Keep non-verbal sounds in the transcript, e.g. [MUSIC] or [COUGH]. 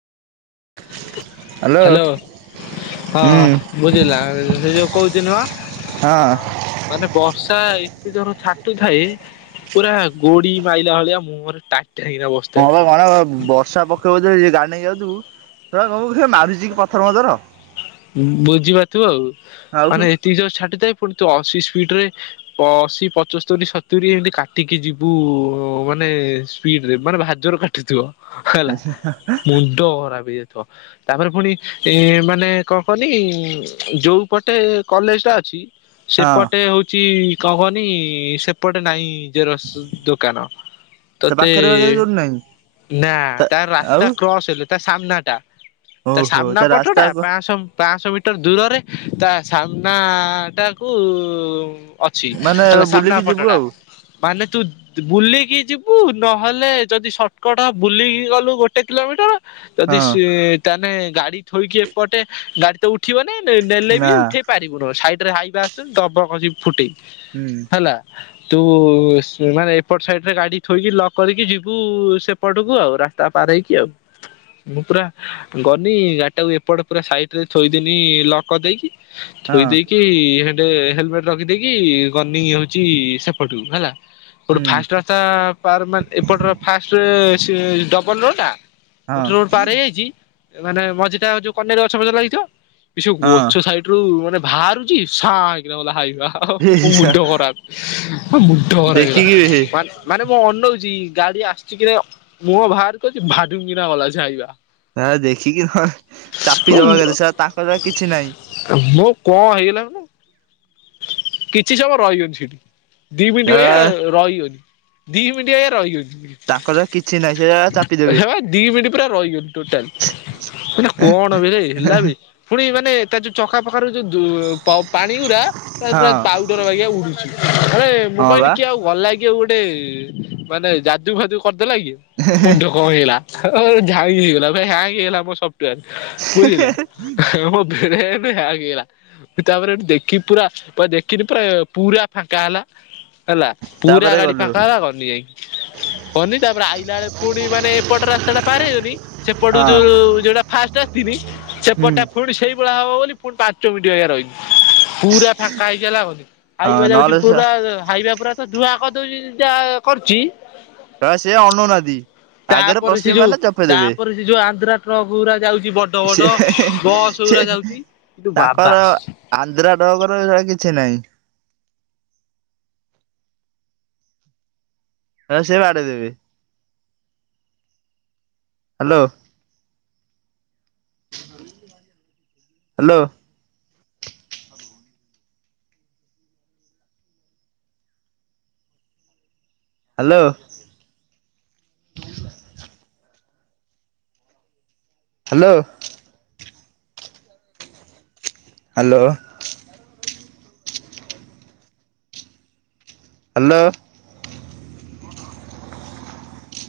Hello hello. ହଁ ବୁଝିଲ ଆଉ ସେ ଯୋଉ କହୁଚି ନୁହଁ ହଁ ମାନେ ବର୍ଷା ଏତେ ଜୋର ଛାଟୁଥାଏ ପୁରା ଗୋଡ଼ି ମାଇଲା ଭଳିଆ ମୁହରେ ଟାଟାଏ କିନା ବ ହଁ ମ କଣ ବର୍ଷା ପ କେଇବ ଯଦି ଗାଡ଼ି ନେଇକି ଯାଉଥୁବୁ ତ କହିବୁ କିଥେ ମାରୁଚି କି ପଥର ମଥର। ଉଁ ବୁଝି ପାରୁଥୁବୁ ଆଉ ଆଉ ମାନେ ହଁ ଏତିକି ଜୋର ଛାଟୁଥାଏ ଫୁଣି ତୁ ଅଶୀ ସ୍ପିଡରେ ପ ଅଶି ପଚୋସ୍ତରୀ ସତୁରୀ ଏମତି କାଟିକି ଯିବୁ ମାନେ ସ୍ପିଡରେ ମାନେ ଭାରି ଜୋର କା ଟୁଥୁବ ହେଲା ମୁଣ୍ଡ ଖରାପ ହେଇଯାଉଥୁବ ତାପରେ ଫୁଣି ଏଁ ମାନେ କଁ କନି ଯୋଉ ପଟେ କଲେଜଟା ଅଛି ସେପଟେ ହଉ ଚି କହନି ସେପଟେ ନାହିଁ ଜେରକ୍ସ ଦୋକାନ ତୋ ତତେ ପାଖରେ ପାଖରେ କୋଉଠି ନାହିଁ। ନାଁ ତା ରାସ୍ତା କ୍ରସ ହେଲେ ତା ସାମ୍ନାଟା ତା ଓହୋ ସାମନା ରାସ୍ତା ପଟଟା ସମ୍ ପାଁଶ ମିଟର ଦୂରରେ ତା ସାମ୍ନାଟାକୁ ଅଛି ମାନେ ସାମ୍ନା ବୁଲିକି ଯିବୁ ପଟଟା ଆଉ। ମାନେ ତୁ ତୁ ବୁଲିକି ଯିବୁ ନହେଲେ ଯଦି ସଟକଟ୍ ବୁଲିକି ଗଲୁ ଗୋଟେ କିଲୋମିଟର। ଯଦି ହଁ ସିଏ ତାନେ ଗାଡ଼ି ଥୋଇକି ଏ ପଟେ ଗାଡ଼ି ତ ଉଠିବନେଇ। ଏ ନେଲେ ବି ନା ଉଠେଇ ପାରିବୁନଉ ସାଇଡରେ ହାଇବା ଆସୁଚନ୍ତି ଦବ ଖସି ଫୁଟେଇ। ହୁଁ। ହେଲା ତୁ ସ୍ ମାନେ ଏପଟ ସାଇଡରେ ଗାଡ଼ି ଥୋଇକି ଲକ୍ କରିକି ଯିବୁ ସେ ପଟୁକୁ ଆଉ ରାସ୍ତା ପାର ହେଇକି ଆଉ ମୁଁ ପୁରା ଗନି ଗାଡିଟାକୁ ଏପଟ ପୁରା ସାଇଟରେ ଥୋଇଦେନି ଲକ୍ କରିଦେଇକି ହଁ ଥୋଇ ଦେଇକି ଇ ହେଟେ ହେଲମେଟ ରଖିଦେଇକି ଗନି ହଉଚି ସେପଟକୁ ହେଲା। ଓଟେ ହୁଁ ଫାଷ୍ଟ ରାସ୍ତା ପାର ମା ଏପଟର ଫାଷ୍ଟରେ ସିଏ ଡବଲ ରୋଡ୍‌ଟା। ହଁ ଗୋଟେ ରୋଡ ପାର ହେଇଯାଇଛି ମାନେ ମଝିଟା ଯୋଉ କନ୍ୟାର ଗଛ ଗଛ ଲାଗିଥିବ କି ହଁ ଗଛ ସାଇଡ୍ ମାନେ ବାହାରୁଛି ସାଇଁ କିନା। [UNINTELLIGIBLE] ମ ହେ ଶା ମୁଣ୍ଡ ଖରାପ ମୁଣ୍ଡ ଖରାପ ଦେଖିକି ହେ ହେଇଗଲା। ମାନେ ମୁଁ ଅନଉଛି ଗାଡି ଆସିଛି କିନାଇ ମୁଁ ବାହାର କରୁଛି ଭାଡୁଙ୍ଗିନା ଗଲା ସେ ହାଇବା। ନା ଦେଖିକି ନହେଲେ ଚାପି ଦବ କେ ଦେ ସେଟ ତାଙ୍କର କିଛି ନାହିଁ। ମୁଁ କଣ ହେଇଗଲା। କିଛି ସମୟ ରହିବନି ଦି ମିନିଟ୍ ଶଳା ଭଳିଆ ରହିଗଲି। ଦିଇ ମିିନଟ୍ ଆ ରହିଗଲି। ତାଙ୍କର କିଛି ନାହିଁ ସେ ଶଳା ଚାପିଦେବେ ହେ ଦି ମିିନଟ୍ ପୁରା ରହିଗଲି ଟୋଟାଲ। ହେ କଣ ବେ ହେଲା ବେ। ପୁଣି ମାନେ ତା ଯୋଉ ଚକା ପଖା ର ଯୋଉ ପାଣି ଗୁରା। ତାପ ହଁ ପାଉଡର ହେଇକି ଉଡୁଛି ଆରେ ମୁଁ ହଁ କହିଲି ବା କି ଆଉ ଗଲା କି ଆଉ ଗୋଟେ ମାନେ ଯାଦୁ ଫାଜୁ କରିଦେଲା କି ମୁଣ୍ଡ କଣ ହେଇଲା। ହ ଝାଇ ହେଇଗଲା ଭାଇ ହାଙ୍ଗ ହେଇଗଲା ମୋ ବୁଝିଲୁ ଗଲା ତାପରେ ଠୁ ଦେଖି ପୁରା। ପ ଦେଖିନି ପୁରା ପୁରା ଫାଙ୍କା ହେଲା ହେଲା। ପୁରା ତାପରେ ଗାଡି ଗଲୁ ଫାଙ୍କାହେଲା ଗଲି ଯାଇ। ହନି ତାପରେ ଆଇଲା ବେଳେ ପୁଣି ମାନେ ଏପଟ ରାସ୍ତା ଟା ପାର ହେଇ ଗନି। ସେପଟ ହଁ। ଯୋଉ ଯୋଉଟା ଫାଷ୍ଟ ଆସିନି ହୁଁ। ସେପଟଟା ପୁଣି ସେଇ ଭ ହବ ବୋଲି ପୁଣି ପାଞ୍ଚ ମିନିଟ୍ ରହିଲି। ପୁରା ଫାଙ୍କା ହେଇଗଲା ହଁ ହାଇବା ଯାଉଛି ନହେଲେ ପୁରା ଶଳା ହାଇବା ପୁରା ତ ଧୂଆଁ କରିଦଉଛି ଯା କରୁଛି। ହ ସେ ଅନଉ ନାହାଁନ୍ତି। ତାପରେ ସେ ଯୋଉ ତାପରେ ସେ ଯୋଉ ଆନ୍ଧ୍ରା ଟ୍ରକ ଗୁରା ଯାଉଛି ବଡ ସେ ବଡ ବସ୍ ସେ ଗୁରା ଯାଉଛି। କିନ୍ତୁ ତାଙ୍କର ବାବା ଆସିଛି। ଆନ୍ଧ୍ରା ଡଗର ଏଇା କିଛି ନାହିଁ। ହଁ ସେ ବାଡେଇ ଦେବେ। Hello. Hello. Hello hello hello hello